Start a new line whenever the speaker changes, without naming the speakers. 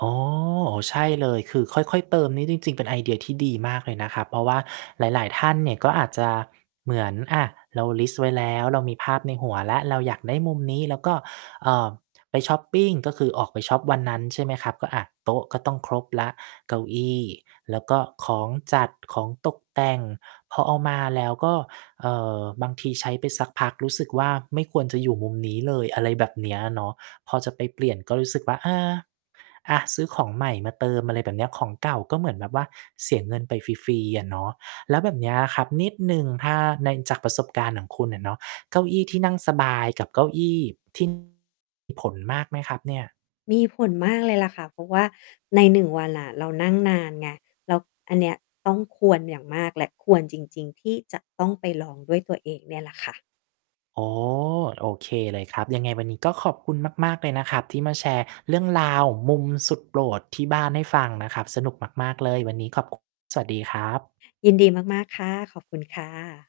อ๋อ ใช่เลย คือค่อย ๆ เติมนี้จริง ๆ เป็นไอเดียที่ดีมากเลยนะครับ เพราะว่าหลาย ๆ ท่านเนี่ย ก็อาจจะเหมือน อ่า เราลิสต์ไว้แล้ว เรามีภาพในหัวแล้ว เราอยากได้มุมนี้ แล้วก็ อ่า ไปช็อปปิง ก็คือออกไปช็อปวันนั้น ใช่ไหมครับ ก็ อะ โต๊ะก็ต้องครบแล้ว เก้าอี้ แล้วก็ของจัด ของตกแต่งพอเอามา แล้วก็ เอ่อ บางทีใช้ไปสักพักรู้สึกว่า ไม่ควรจะอยู่มุมนี้เลย อะไรแบบนี้เนาะ พอจะไปเปลี่ยน ก็รู้สึกว่า อา อ่า ซื้อของใหม่มาเติมอะไรแบบนี้ ของเก่าก็เหมือนแบบว่าเสียเงินไปฟรี ๆ อะเนาะ แล้วแบบเนี้ยครับนิดหนึ่ง ถ้าใน จากประสบการณ์ของคุณอะเนาะ เก้าอี้ที่นั่งสบายกับเก้าอี้ ที่ มีผลมากไหมครับเนี่ย?
มีผลมากเลยล่ะค่ะ เพราะว่าใน 1 วันอะเรานั่งนานไง แล้วอันเนี้ยต้องควรอย่างมากแหละควรจริง ๆ ที่จะต้องไปลองด้วยตัวเองเนี่ยล่ะค่ะ
อ๋อ โอเคเลยครับ ยังไงวันนี้ก็ขอบคุณมาก ๆ เลยนะครับที่มาแชร์เรื่องราว มุมสุดโปรดที่บ้านให้ฟังนะครับ สนุกมาก ๆ เลย วันนี้ขอบ คุ สวัสดีครับ
ยินดีมาก ๆ ค่ะ ขอบคุณค่ะ